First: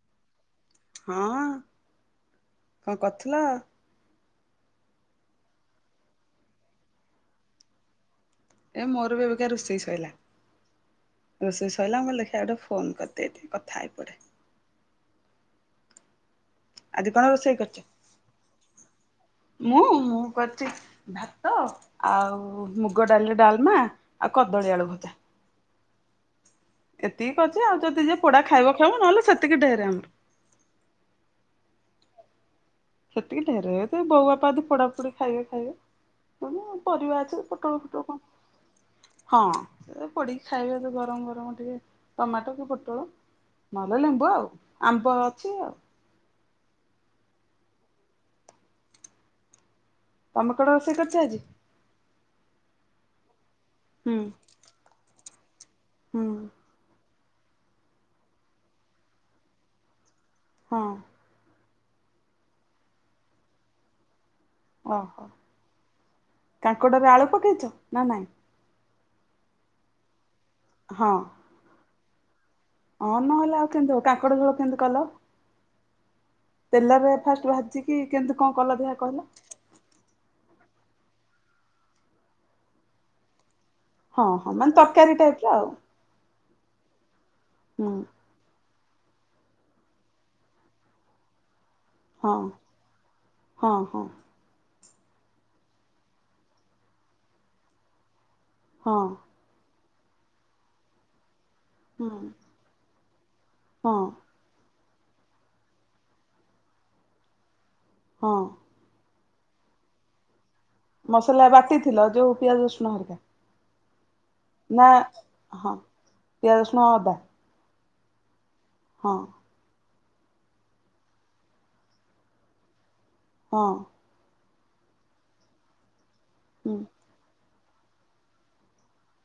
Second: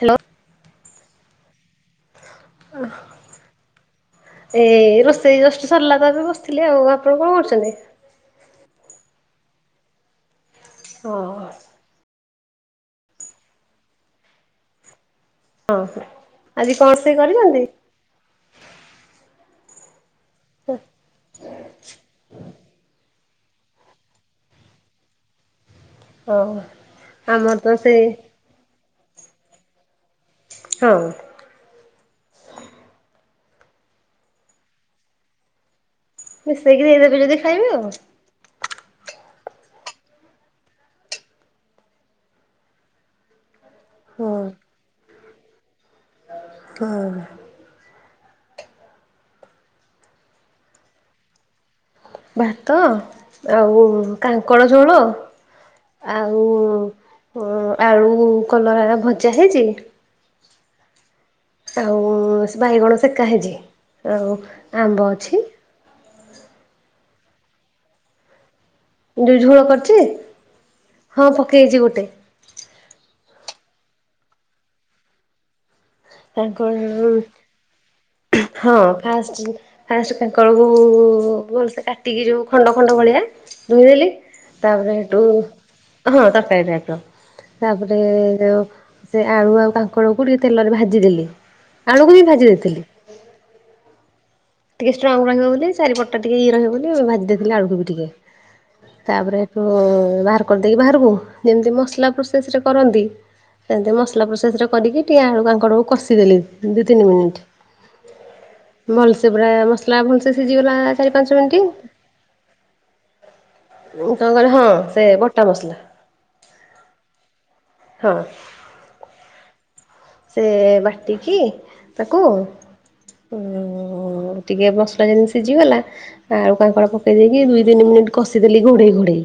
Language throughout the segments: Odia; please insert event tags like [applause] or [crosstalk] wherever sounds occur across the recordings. ହେଲୋ ହଁ କ କରଥିଲ? ଏ ଏ ରୋଷେଇ ଜଷ୍ଟ ସରିଲା ତ ଏବେ ବସିଥିଲି ଆଉ ଆପଣ କଣ କରୁଛନ୍ତି? ଏ ମୋର ବି ଏବେକା ରୋଷେଇ ଶୋଇଲା ହଁ ରୋଷେଇ ସଇଲା ମୁଁ କହିଲି ଦେଖି ଆଉ ଟିକେ ଫୋନ୍ କରିଦିଏ ଏ ଟି କଥା ହେଇପଡ଼େ। ହଁ ହଁ ଆଜି କଣ ରୋଷେଇ କରିଚ? ମୁଁ ଉ କରିଛି ଭାତ ଆଉ ମୁଗ ଡାଲିରେ ଡାଲ୍ମା ଆଉ କଦଳୀ ଆଳୁ ଭଜା। [inaudible] ଏତିକି ଆମର ଅଛି ତ ଆଉ ସେ ଯଦି ଯିଏ ପୋଡା ଖାଇବ ଖାଇବ ନହେଲେ ସେତିକି ଢେରେ ଆମର। ହଁ ସେତିକି ଢେରେ ତ ବଉ ବାପାଦି ପୋଡାପୋଡି ଖାଇବେ ଖାଇବେ। ମିଶେଇକି ଦେଇଦେବେ ଯଦି ପରିବାଅଛି ଖାଇବେ ପୁଟଳ ଆଉ। ଫୁଟଳ କଣ ହଁ ସେ ପଡିକି ଖାଇବେ ତ ଗରମ ଗରମ ଟିକେ ଟମାଟୋ କୁ ପୋଟଳ। ନହେଲ ଲେମ୍ବୁ ହଁ ଆଉ ଆମ୍ବ ଅଛି ଆଉ [unintelligible] ତମେ କୋଡ଼ ରୋଷେଇ କରିଛ ଆଜି। ଭାତ ଆଉ ହୁଁ କାଙ୍କଡ଼ ଝୋଳ ହୁଁ ଆଉ ହଁ ଆଳୁ କଲରା ଭଜା ହେଇଛି। ହଁ। ଆଉ ସେ ବାଇଗଣ ସେକା ହେଇଚି ଆଉ ଆମ୍ବ ଓହୋ ଅଛି କାଙ୍କଡରେ ଆଳୁ ପକେଇଛ ନା ନାଇଁ ଷୋଉ ଝୋଳ କରିଛି। ହଁ ପକେଇଛି ଗୋଟେ। ହଁ ନହେଲେ ଆଉ କେମତି ହବ କାଙ୍କଡ଼ ଝୋଳ କେମତି କଲ? ତେଲରେ କାଙ୍କଡ଼ ଫାଷ୍ଟ ଭାଜିକି କେମତି କଣ ହଁ କଲ ଦେହା କହିଲ। ଫାଷ୍ଟ ଫାଷ୍ଟ କାଙ୍କଳକୁ ଭଲସେ କାଟିକି ଯୋଉଁ ଖଣ୍ଡ ଖଣ୍ଡ ଭଳିଆ ରୋଇଦେଲି ହଁ ହଁ ମାନେ ତାପରେ ତରକାରୀ ହେଠୁ ଟାଇପ୍ ର ଆଉ ହଁ ତରକାରୀ ଦାୟିତ୍ଵ ହୁଁ ତାପରେ ସେ ଆଳୁ ଆଉ କାଙ୍କଡ କୁ ଟିକେ ତେଲରେ ଭାଜି ଭାଜି ଦେଲି ଆଳୁକୁ ବି ହଁ ଭାଜି ଦେଇଥିଲି। ହଁ ହଁ ଟିକେ ଷ୍ଟ୍ରଙ୍ଗ ରହିବ ବୋଲି ଚାରିପଟା ଟିକେ ଇଏ ରହିବ ବୋଲି ଭାଜି ଦେଇଥିଲି ଆଳୁକୁ ବି ଟିକେ ହଁ ତାପରେ ବାହାର କରିଦେଇକି ବାହାରକୁ ଯେମିତି ହୁଁ ମସଲା ପ୍ରୋସେସରେ କରନ୍ତି। ସେମିତି ହଁ ମସଲା ପ୍ରୋସେସରେ କରିକି ଟିକେ ଆଳୁ କାଙ୍କଡ କୁ କଷିଦେଲି ଦି ତିନି ମିନିଟ। ହଁ ଭଲସେ ପୁରା ମସଲା ଭଲସେ ସିଝିଗଲା ଚାରି ପାଞ୍ଚ ମସଲା ମିନିଟ୍ ବାଟି ଥିଲ ଯୋଉ ପିଆଜ ରସୁଣ ହରିକା। ଉଁ କଣ କହିଲ ହଁ ନା ସେ ବଟା ହଁ ମସଲା। ପିଆଜ ରଶୁଣ ଅଦା। ହଁ ହଁ ସେ ବାଟିକି ତାକୁ- ହଁ ଉଁ ଟିକେ ମସଲା ଯେମିତି ସିଝିଗଲା ଆଳୁ ହୁଁ କାଙ୍କଡ ପକେଇ ଦେଇକି ଦୁଇ ତିନି ମିନିଟ୍ କଷିଦେଲି ଘୋଡେଇ ଘୋଡ଼େଇ।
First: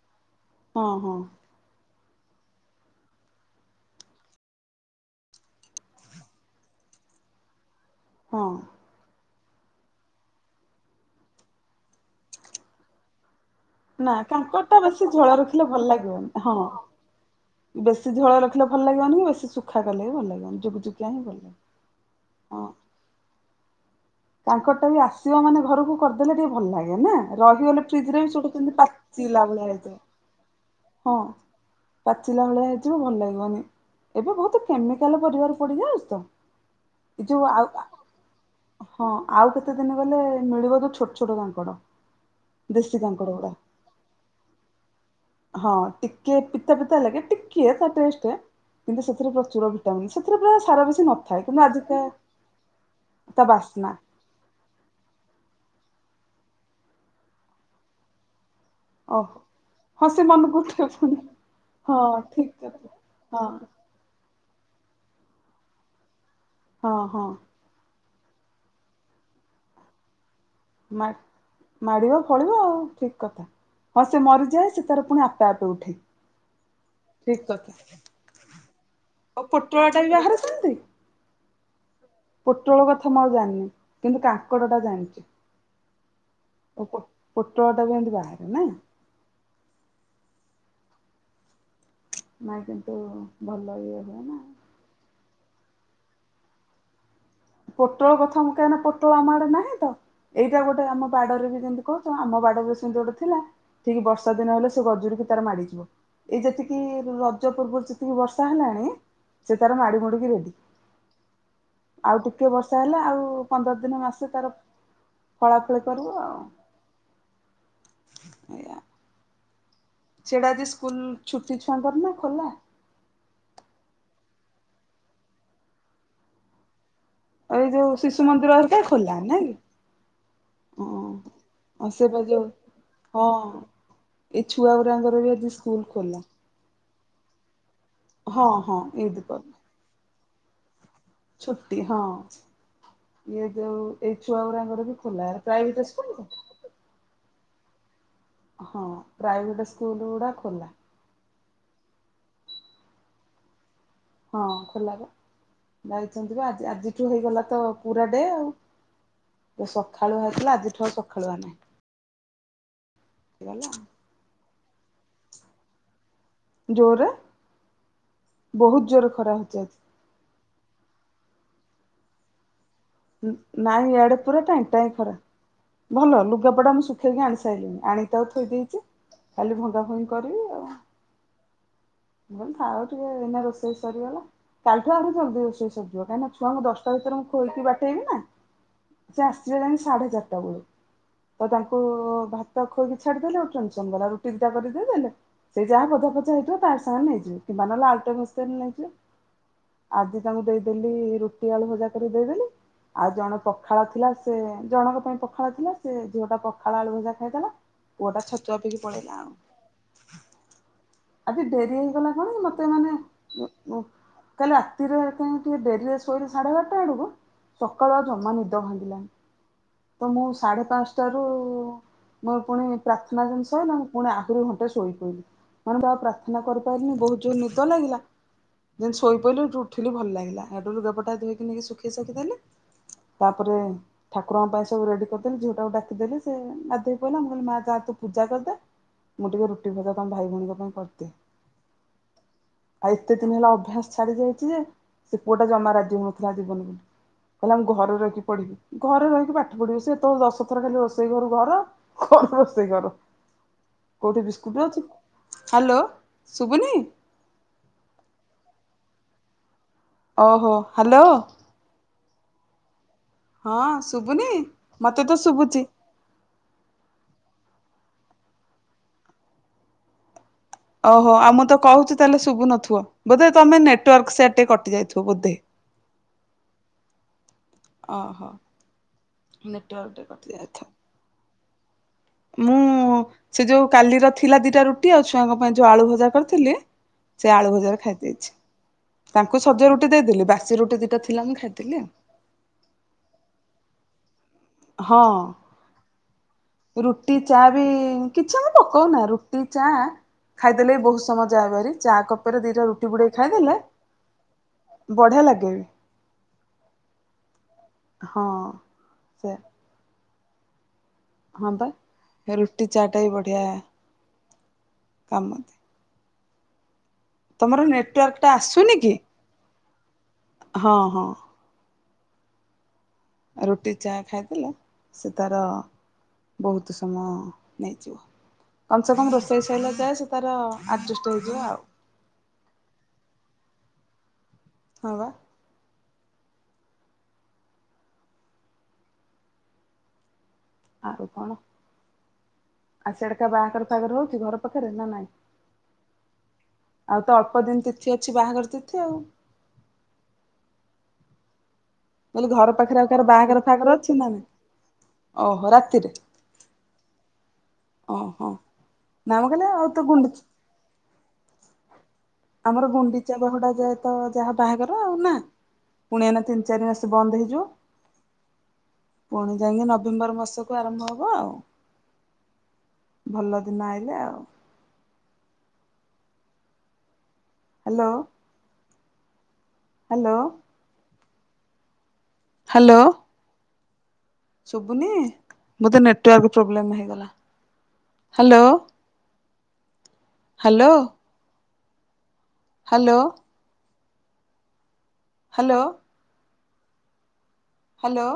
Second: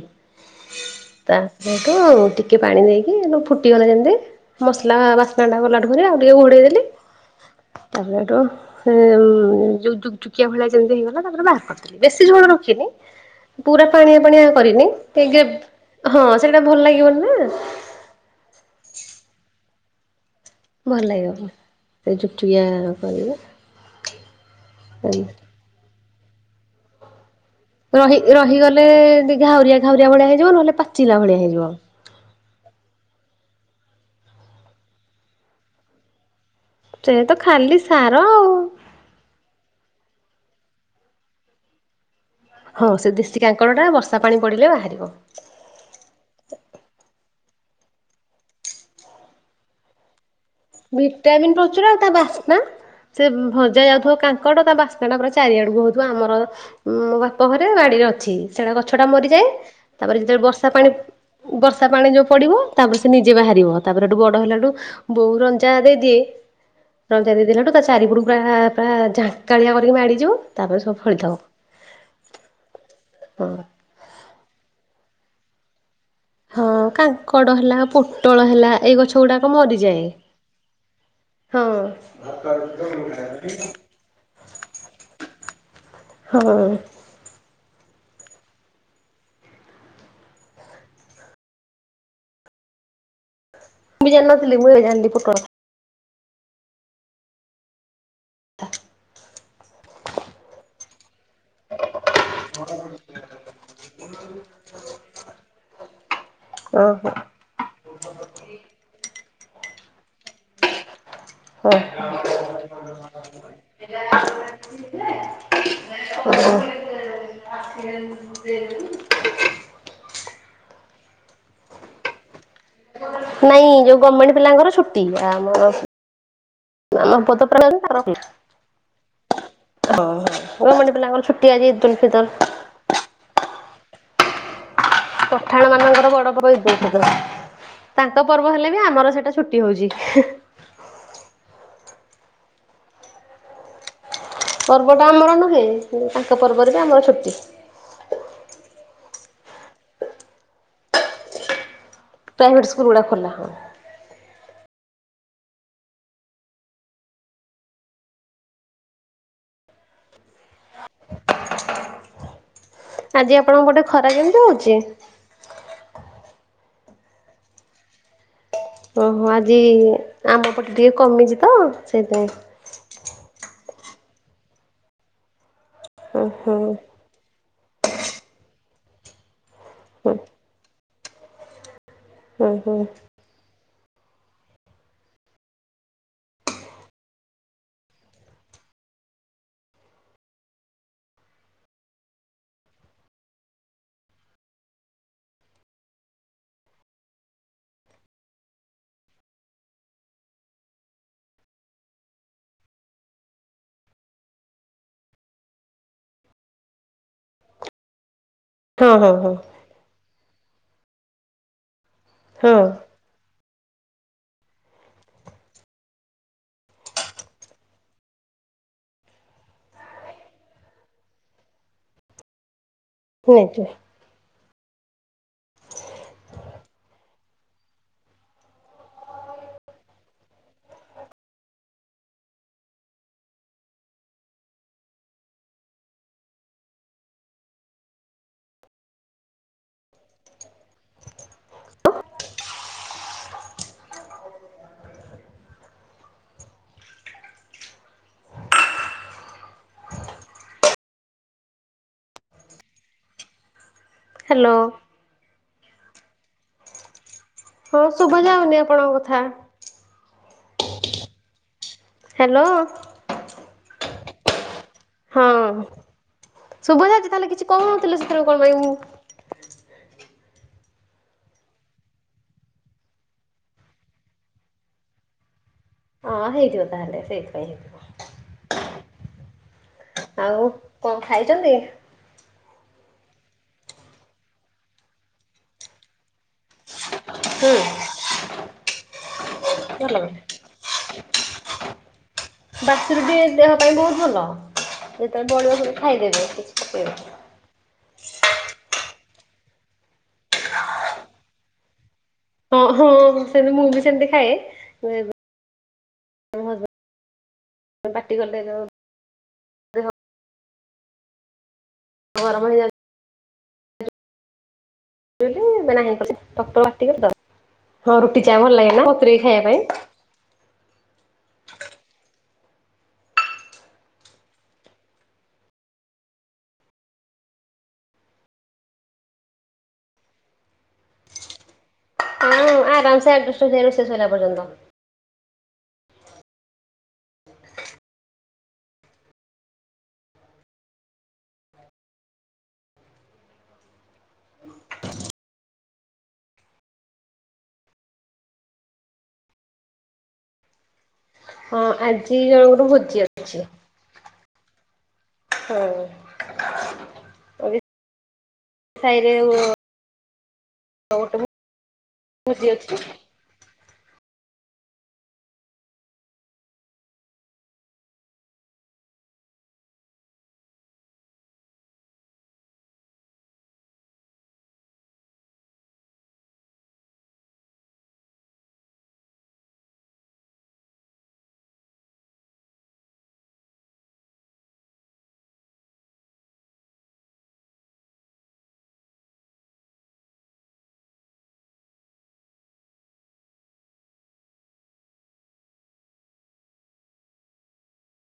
ହଁ ହଁ ତାପରେଠୁ ଟିକେ ପାଣି ଦେଇକି ଫୁଟିଗଲା ଯେମିତି ମସଲା ବାସ୍ [unintelligible] ଗଲାଠୁ କରି ଆଉ ଟିକେ ଘୋଡେଇ ଦେଲି ତାପରେଠୁ ହଁ ଉଁ ଯୋଉ ଯୁକଯୁକିଆ ଭଳିଆ ଯେମିତି ହେଇଗଲା ତାପରେ ବାହାର କରଥିଲି ବେଶୀ ଝୋଳ ରଖିନି। ପୁରା ନା ପାଣିଆ ପାଣିଆ କାଙ୍କରଟା କରିନି ବେଶୀ ଝୋଳ ରଖିଲେ ଭଲ କାହିଁକି ହଁ ସେଇଟା ଭଲ ଲାଗିବନି ନା। ସେ ଝୋଳ ରଖିଲେ ଭଲ ଲାଗିବନି କି ବେଶି ଶୁଖା କଲେ ବି ଭଲ ଲାଗିବନି। ଭଲ ଲାଗିବ ସେ ଜୁକ ଜୁକିଆ କରିବ। ତାଙ୍କର ଟା ବି ଆସିବ ମାନେ ଘରକୁ କରିଦେଲେ ଟିକେ ଭଲ ଲାଗେ ନା, ରହିଗଲେ ରହି ଫ୍ରିଜରେ ବି ସେଠୁ କେମିତି ରହିଗଲେ ପାଚିଲା ଭଳିଆ ଘାଉରିଆ ହେଇଯିବ ଘାଉରିଆ ଭଳିଆ ହେଇଯିବ, ନହେଲେ ହଁ। ପାଚିଲା ଭଳିଆ ହେଇଯିବ। ପାଚିଲା ଭଳିଆ ହେଇଯିବ ଭଲ ଲାଗିବନି ଏବେ ବହୁତ କେମିକାଲ ପରିବାର ପଡିଯାଉଛି ତ। ସେ ଏ ତ ଯୋଉ ଆଉ ଖାଲି ସାର ଆଉ। ହଁ ଆଉ କେତେ ଦିନ ଗଲେ ମିଳିବ ଯୋଉ ଛୋଟ ଛୋଟ କାଙ୍କଡ। ହଁ ସେ ଦେଶୀ କାଙ୍କଡ ଟା ବର୍ଷା ପାଣି ପଡିଲେ ବାହାରିବ। ହଁ ଟିକେ ପିତା ପିତା ଲାଗେ ଟିକେ ତା ଟେଷ୍ଟ କିନ୍ତୁ ସେଥିରେ ପ୍ରଚୁର ଭି ସେଥିରେ ପୁରା ସାର ବେଶୀ ନଥାଏ ଭିଟାମିନ୍ କିନ୍ତୁ ପ୍ରଚୁର ଆଉ ଆଜିକା ତା ବାସ୍ନା ସେ ତା ଭଜା ବାସ୍ନା ଯାଉଥିବା କା କାଙ୍କଡ଼ ତା ବାସ୍ନା ପୁରା ଚାରିଆଡକୁ ହଉଥିବ ଆମର ବାପ ଘରେ ବାଡିରେ ଅଛି ସେଇଟା ଗଛ ଟା ଓହୋ ମରିଯାଏ ହଁ ତାପରେ ସେ ଯେତେବେଳେ ମନକୁ ବର୍ଷା ଉଠେ ପାଣି ପୁଣି ବର୍ଷା ପାଣି ହଁ ଯୋଉ ପଡିବ ଠିକ୍ ତାପରେ ସେ ନିଜେ କଥା ହଁ ବାହାରିବ। ତାପରେଠୁ ବଡ ହେଲାଠୁ ବୋଉ ରଞ୍ଜା ଦେଇଦିଏ ହଁ ହଁ ରଞ୍ଜା ଦେଇ ଦେଲାଠୁ ତା ଚାରିପଟୁ ପୁରା ପୁରା ଝାଙ୍କାଳିଆ କରିକି ମାଡ଼ିଯିବ। ତାପରେ ସବୁ ମା ଫଳିଥବ ମାଡିବ ଫଳିବ ଆଉ ଠିକ କଥା। ହଁ ହଁ ସେ ମରିଯାଏ। ସେ ତାର ପୁଣି ଆପେ ଆପେ ଉଠେ। ହଁ ଠିକ୍ କାଙ୍କଡ଼ କଥା। ହେଲା ପୋଟଳ ହେଲା ଏଇ ଗଛ ଆଉ ଗୁଡାକ ପୋଟଳଟା ବି ମରିଯାଏ। ବାହାରେ ସେମିତି ହଁ ପୋଟଳ କଥା ମୁଁ ଆଉ ଜାଣିନି କିନ୍ତୁ କାଙ୍କଡ଼ଟା ହଁ ପୋ ପୋଟଳଟା ଏମିତି ବାହାରେ ନାଇଁ। ମାଆ କିନ୍ତୁ ଭଲ ଲା ମୁଁ ବି ଜାଣି ନଥିଲି, ମୁଁ ଏବେ ଜାଣିଲି ପୁଟଳ। ପୋଟଳ କଥା ମୁଁ କାହିଁକି ନା ପୋଟଳ ଆମ ଆଡେ ନାହିଁ ତ ଏଇଟା ଗୋଟେ ଆମ ବାଡରେ ବି ଯେମିତି କହୁଛ ଆମ ବାଡରେ ସେମିତି ଗୋଟେ ଥିଲା, ଠିକ ବର୍ଷା ଦିନ ହେଲେ ସେ ଗଜୁରି କି ତାର ମାଡିଯିବ। ଏଇ ଯେତିକି ଓହୋ ରଜ ପୂର୍ବରୁ ଯେତିକି ବର୍ଷା ହେଲାଣି ସେ ତାର ମାଡି ମୋଡିକି ରେଡି। ହଁ ଆଉ ଟିକେ ବର୍ଷା ହେଲେ ଆଉ ପନ୍ଦର ଦିନ ମାସେ ତାର ଫଳା ଫଳି କରିବେ ଆଉ। ଏୟା ସିଆଡେ ଆଜିି ସ୍କୁଲ ଛୁଟି ଛୁଆଙ୍କର ନା ଖୋଲା? ନାଇଁ ଯୋଉ ଗମେଣ୍ଟ ପିଲାଙ୍କର ଛୁଟି, ଆମର ଆମ ତ ଏଇ ପ୍ରାଇଭେଟ ଯୋଉ ଶିଶୁ ମନ୍ଦିର ହେରିକା ଖୋଲା ନାହିଁ କି? ଓହୋ ଗମେଣ୍ଟ ହଁ ପିଲାଙ୍କର ଛୁଟି ଆଜି ଆ ଇଦ ଉଲ ସେ ବା ଯୋଉ ଫିତର। ହଁ ଏ ଛୁଆ ଗୁରାଙ୍କର ବି ଆଜି ପଠାଣ ସ୍କୁଲ ମାନଙ୍କର ଖୋଲା। ବଡ ପର୍ବ ତାଙ୍କ ହଁ ପର୍ବ ହେଲେ ହଁ ବି ଆମର ଇଦ୍ ସେଇଟା ପରେ ଛୁଟି ହଉଚି। ଛୁଟି ହଁ, ଇଏ ଯୋଉ ଏଇ ଛୁଆଗୁରା ପର୍ବଟା ଆମର ନୁହେଁ କିନ୍ତୁ ତାଙ୍କ ପର୍ବରେ ବି ଆମର ଛୁଟି। ହଁ ପ୍ରାଇଭେଟ ସ୍କୁଲ ଗୁଡା ଖୋଲା। ପ୍ରାଇଭେଟ ସ୍କୁଲ ଗୁଡା ଖୋଲା ହଁ। ହଁ ଖୋଲା ବା ଯାଇଛନ୍ତି ବା ଆଜି ଆଜିଠୁ ହେଇଗଲା ତ ପୁରା ଡେ ଆଉ। ଏ ସଖାଳୁଆ ହଉଥିଲା, ଆଜିଠୁ ଆଉ ସଖାଳୁଆ ନାହିଁ। ଆଜି ଆପଣଙ୍କ ହେଇଗଲା ପଟେ ଆଉ ଖରା କେମିତି ହଉଚି? ଜୋରେ। ଓହୋ ଆଜି ଆମ ପଟେ ଟିକେ କମିଚି ତ ସେଇଥିପାଇଁ। ନାଇଁ ଇଆଡେ ପୁରା ଟାଇଁ ଟାଇଁ ଖରା, ଭଲ ଓ ହୋ। ଲୁଗାପଟା ମୁଁ ଶୁ ଖେଇକି ଆଣି ସାଇଲିଣିିଜ ଆଣିକି ତାକୁ ଥୋଇ ଦେଇଛି, ଖାଲି ଭଙ୍ଗା ଭଙ୍ଗି ହୁଁ କରିବି ଆଉ। ମୁଁ ହୁଁ କହିଲି ହୁଁ ଥାଉ ଟିକେ ଏଇନା ରୋଷେଇ ସରିଗଲା। କାଲିଠୁ ଆମ ଜଲଦି ରୋଷେଇ ସରିଯିବ କାଇଁନା ଛୁଆଙ୍କୁ ଦଶଟା ଭିତରେ ମୁଁ ଖୋଇକି ବାଠେଇବି ନା। ସେ ଆସିବେ ଯାଇଁ ସାଢ଼େ ଚାରିଟା ବଳୁ ତ ତାଙ୍କୁ ଭାତ ଖୋଇକି ଛାଡିଦେଲେ ଗୋଟେ ଟେନସନ ଗଲା, ରୁଟି ଦିଟା କରି ଦେଇଦେଲେ ସେଇ ଯାହା ଭଜା ଫଜା ହେଇଥିବ ତାରି ସାଙ୍ଗରେ ନେଇଯିବେ କିମ୍ବା ନହଲେ ଆଳୁଟେ ଭାଜିଦେଲେ ନେଇଯିବେ। ଆଜି ତାଙ୍କୁ ଦେଇଦେଲି ରୁଟି ଆଳୁ ଭଜା କରି ଦେଇଦେଲି। ଆଉ ଜଣ ପଖାଳ ଥିଲା ସେ ଜଣଙ୍କ ପାଇଁ ପଖାଳ ଥିଲା ସେ ଝିଅଟା ପଖାଳ, ଆଳୁ ଭଜା ଖାଇଦେଲା ପୁଅଟା ଛତୁଆ ପିଇକି ହଁ ହଁ ପଳେଇଲା ଆଉ। ହଁ ଆଜି ଡେରି ହେଇଗଲା କଣ ହଁ ମତେ ମାନେ କାଲି ରାତିରେ କାଇଁ ଟିକେ ଡେରିରେ ଶୋଇଲି ସାଢେ ବାରଟା ଆଡକୁ ସକାଳୁ ଆଉ ଜମା ନିଦ ଭାଙ୍ଗିଲାନି। ତ ମୁଁ ସାଢ଼େ ପାଞ୍ଚଟାରୁ ମୋର ପୁଣି ପ୍ରାର୍ଥନା ଯେମତି ନେଇଯିବେ। ସଇଲା ମୁଁ ପୁଣି ଆହୁରି ଘଣ୍ଟେ ଶୋଇ ପଇଲି, [unintelligible] ପ୍ରାଥନା କରିପାରିଲିନି ବହୁତ ଜୋର ନିଦ ଲାଗିଲା। ଯେମତି ଶୋଇ ପାଇଲି ସୋଉଠୁ ଉଠିଲି ଭଲ ଲାଗିଲା, ସେଟୁ ଲୁଗାପଟା ଧୋଇକି ନେଇକି ଶୁଖେଇ ଶାଖି ଦେଲି ତାପରେ ଠାକୁଙ୍କ ପାଇଁ ସବୁ ରେଡି କରିଦେଲି ଝିଅଟାକୁ ଡାକିଦେଲି, ସେ ଗାଧେଇ ପଇଲା, ମୁଁ କହିଲି ମା ଯା ତୁ ପୂଜା କରିଦେ ମୁଁ ଟିକେ ରୁଟି ଭଜା ତମ ଭାଇ ଭଉଣୀଙ୍କ ପାଇଁ କରିଦିଏ। ଆଉ ଏତେ ଦିନ ହେଲା ଅଭ୍ୟାସ ଛାଡି ଯାଇଚି ଯେ ସେ ପୁଅଟା ଜମା ରାଜି ହଉନଥିଲା ଯିବନି ବୋଲି। କହିଲା ମୁଁ ଘରେ ରହିକି ପଢିବି। ଘରେ ରହିକି ପାଠ ପଢିବେ ସିଏ ସେତେବେଳୁ ଦଶଥର ଖାଲି ରୋଷେଇ ଘରୁ ଘର, ଘରୁ ରୋଷେଇ ଘର। କୋଉଠି ହ୍ୟାଲୋ ବିସ୍କୁଟ ଅଛି, ହାଲୋ ଶୁବୁନି? ହଁ ଶୁଭା ଯାଉନି ଆପଣଙ୍କ କଥା। ଓହୋ ହାଲୋ। ହ୍ୟାଲୋ। ହଁ ଶୁଭୁନି? ମତେ ତ ହଁ ଶୁଭୁଛି। ଶୁଭା ଯାଉଛି ତାହେଲେ କିଛି କହୁ ନଥିଲ ସେତେବେଳେ କଣ ପାଇଁ ମୁଁ ଓହୋ ଆ ମୁଁ ତ କହୁଚି ତାହେଲେ ଶୁଭୁ ନ, ବୋଧେ ତମେ ନେଟୱର୍କ ସିଆଡେ ଟିକେ କଟି ଯାଇଥିବ ବୋଧେ। ହଁ ହେଇଥିବ ତାହେଲେ ସେଇଥିପାଇଁ ହେଇଥିବ। ଅହୋ ନେଟୱର୍କ ଟିକେ କଟି ଯାଇଥିବ। କଁ ଖାଇଛନ୍ତି? ମୁଁ ସେ ଯୋଉ କାଲିର ଥିଲା ଦିଟା ରୁଟି ଆଉ ଛୁଆଙ୍କ ପାଇଁ ଯୋଉ ଆଳୁ ଭଜା କରିଥିଲି ସେ ଆଳୁ ହୁଁ ଭଜାରେ ଖାଇ ଦେଇଛି। ତାଙ୍କୁ ସଜ ରୁଟି ଭଲ ଭଲ ଦେଇଦେଲି ବାସି ରୁଟି ଦିଟା ଥିଲା ମୁଁ ଖାଇଦେଲି ଆଉ। ବାସରୁ ବି ଦେହ ପାଇଁ ବହୁତ ଭଲ ଯେତେବେଳେ ହଁ ବଳିବ ଖାଇଦେବେ କିଛି ପକେଇବେ ନି ରୁଟି ଚା ବି କିଛି ଆମେ ପକାଉ ନା ରୁଟି ଚା ଖାଇଦେଲେ ବି ବହୁତ ସମୟ ଯାହାବାରି ଚା କପ୍ ହଁ ହଁ ସେମତି ମୁଁ ବି ସେମତି ଖାଏ। ବଢିଆ ଲାଗେ ବି [inaudible] ପାଟି ହଁ କଲେ ଯୋଉ ସେ ଦେହ ହଁ ବା ଗରମ ରୁଟି ହେଇଯାଉଛି ଚାଟା ବି ବଢିଆ କାମ ଦିଏ ଏବେ ନାହିଁ ଡକ୍ଟର ପାଟି କଲେ ତ ତମର ହଁ ନେଟୱାର୍କ ରୁଟି ଟା ଚା ଭଲ ଆସୁନି ଲାଗେ କି ବତୁରାଇ ଖାଇବା ପାଇ। ହଁ ହଁ ରୁଟି ଚା ଖାଇଥିଲେ ସେ ତାର ବହୁତ ସମୟ ନେଇଯିବ। କମ ସେ କମ ରୋଷେଇ ସରଲା ଯାଏ ସେ ତାର ଆଡ଼ଜଷ୍ଟ ହେଇ ଯିବା ଆଉ। ହୁଁ ଆରାମ ସେ ଆଡ଼ଜଷ୍ଟ ହେଇଯାଏ ରୋଷେଇ ସଇଲା ପର୍ଯ୍ୟନ୍ତ। ହଁ ବା ଆଉ କଣ ଆଉ ସିଆଡ଼କା ବାହାଘର ଫାଗର ହଉଛି ଘର ପାଖରେ ନା ନାଇଁ ଆଉ ତ ଅଳ୍ପ ଦିନ ତିଥି ଅଛି ବାହାଘର ତିଥି ଆଉ ହଁ ଆଜି ଜଣଙ୍କରୁ ଭୋଜି ଅଛି ଘରେ ଅଛି ନାହିଁ ହଁ [inaudible] ଓହୋ ସାହିରେ ନମଗଲେ ଆଉତ ଗୁଣ୍ଡୁଚି ବୁଝ ଆମର ଗୁଣ୍ଡିଚା ବାହୁଡା ଯାଏ ତ ଯାହା ବାହାଘର ଆଉ ନା ପୁଣି ଏଇନା ତିନି ଚାରିି ମାସେ ବନ୍ଦ ହେଇଯିବ। ପୁଣି ଯାଇକି ନଭେମ୍ବର ମାସକୁ ଆରମ୍ଭ ହବ ଆଉ। ଭଲ ଦିନ ଆଇଲେ ଆଉ ହ୍ୟାଲୋ ହ୍ୟାଲୋ ହ୍ୟାଲୋ ସୁବୁନି ବୋଧେ ନେଟୱାର୍କ ପ୍ରୋବେଲମ ହେଇଗଲା। Hello hello hello hello hello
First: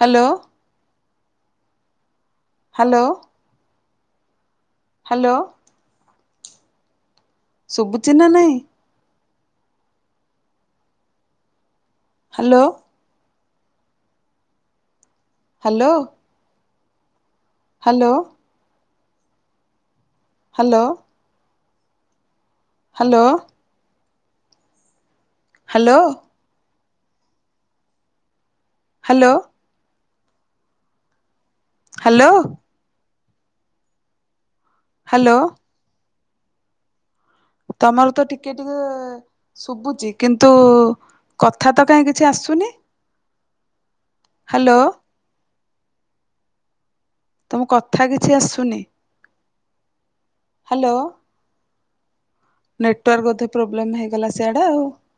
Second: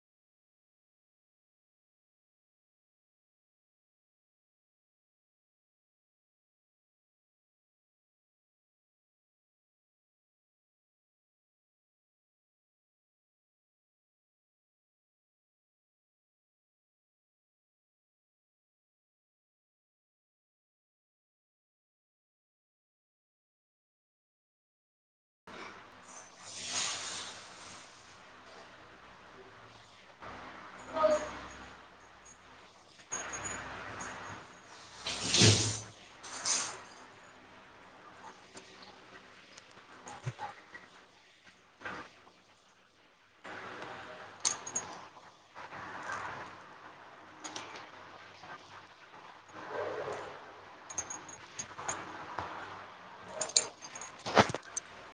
hello hello hello ଶୁଭୁ ଚିନା ନାହିଁ? Hello hello hello hello hello hello hello hello hello ତମର ତ ଟିକେ ଟିକେ ଶୁଭୁଛି କିନ୍ତୁ କଥା ତ କାହିଁ କିଛି ଆସୁନି? ହ୍ୟାଲୋ ତମ କଥା କିଛି ଆସୁନି। [inaudible] ହ୍ୟାଲୋ ନେଟୱାର୍କ ବୋଧେ ପ୍ରୋବ୍ଲେମ୍ ହେଇଗଲା ସିଆଡେ ଆଉ।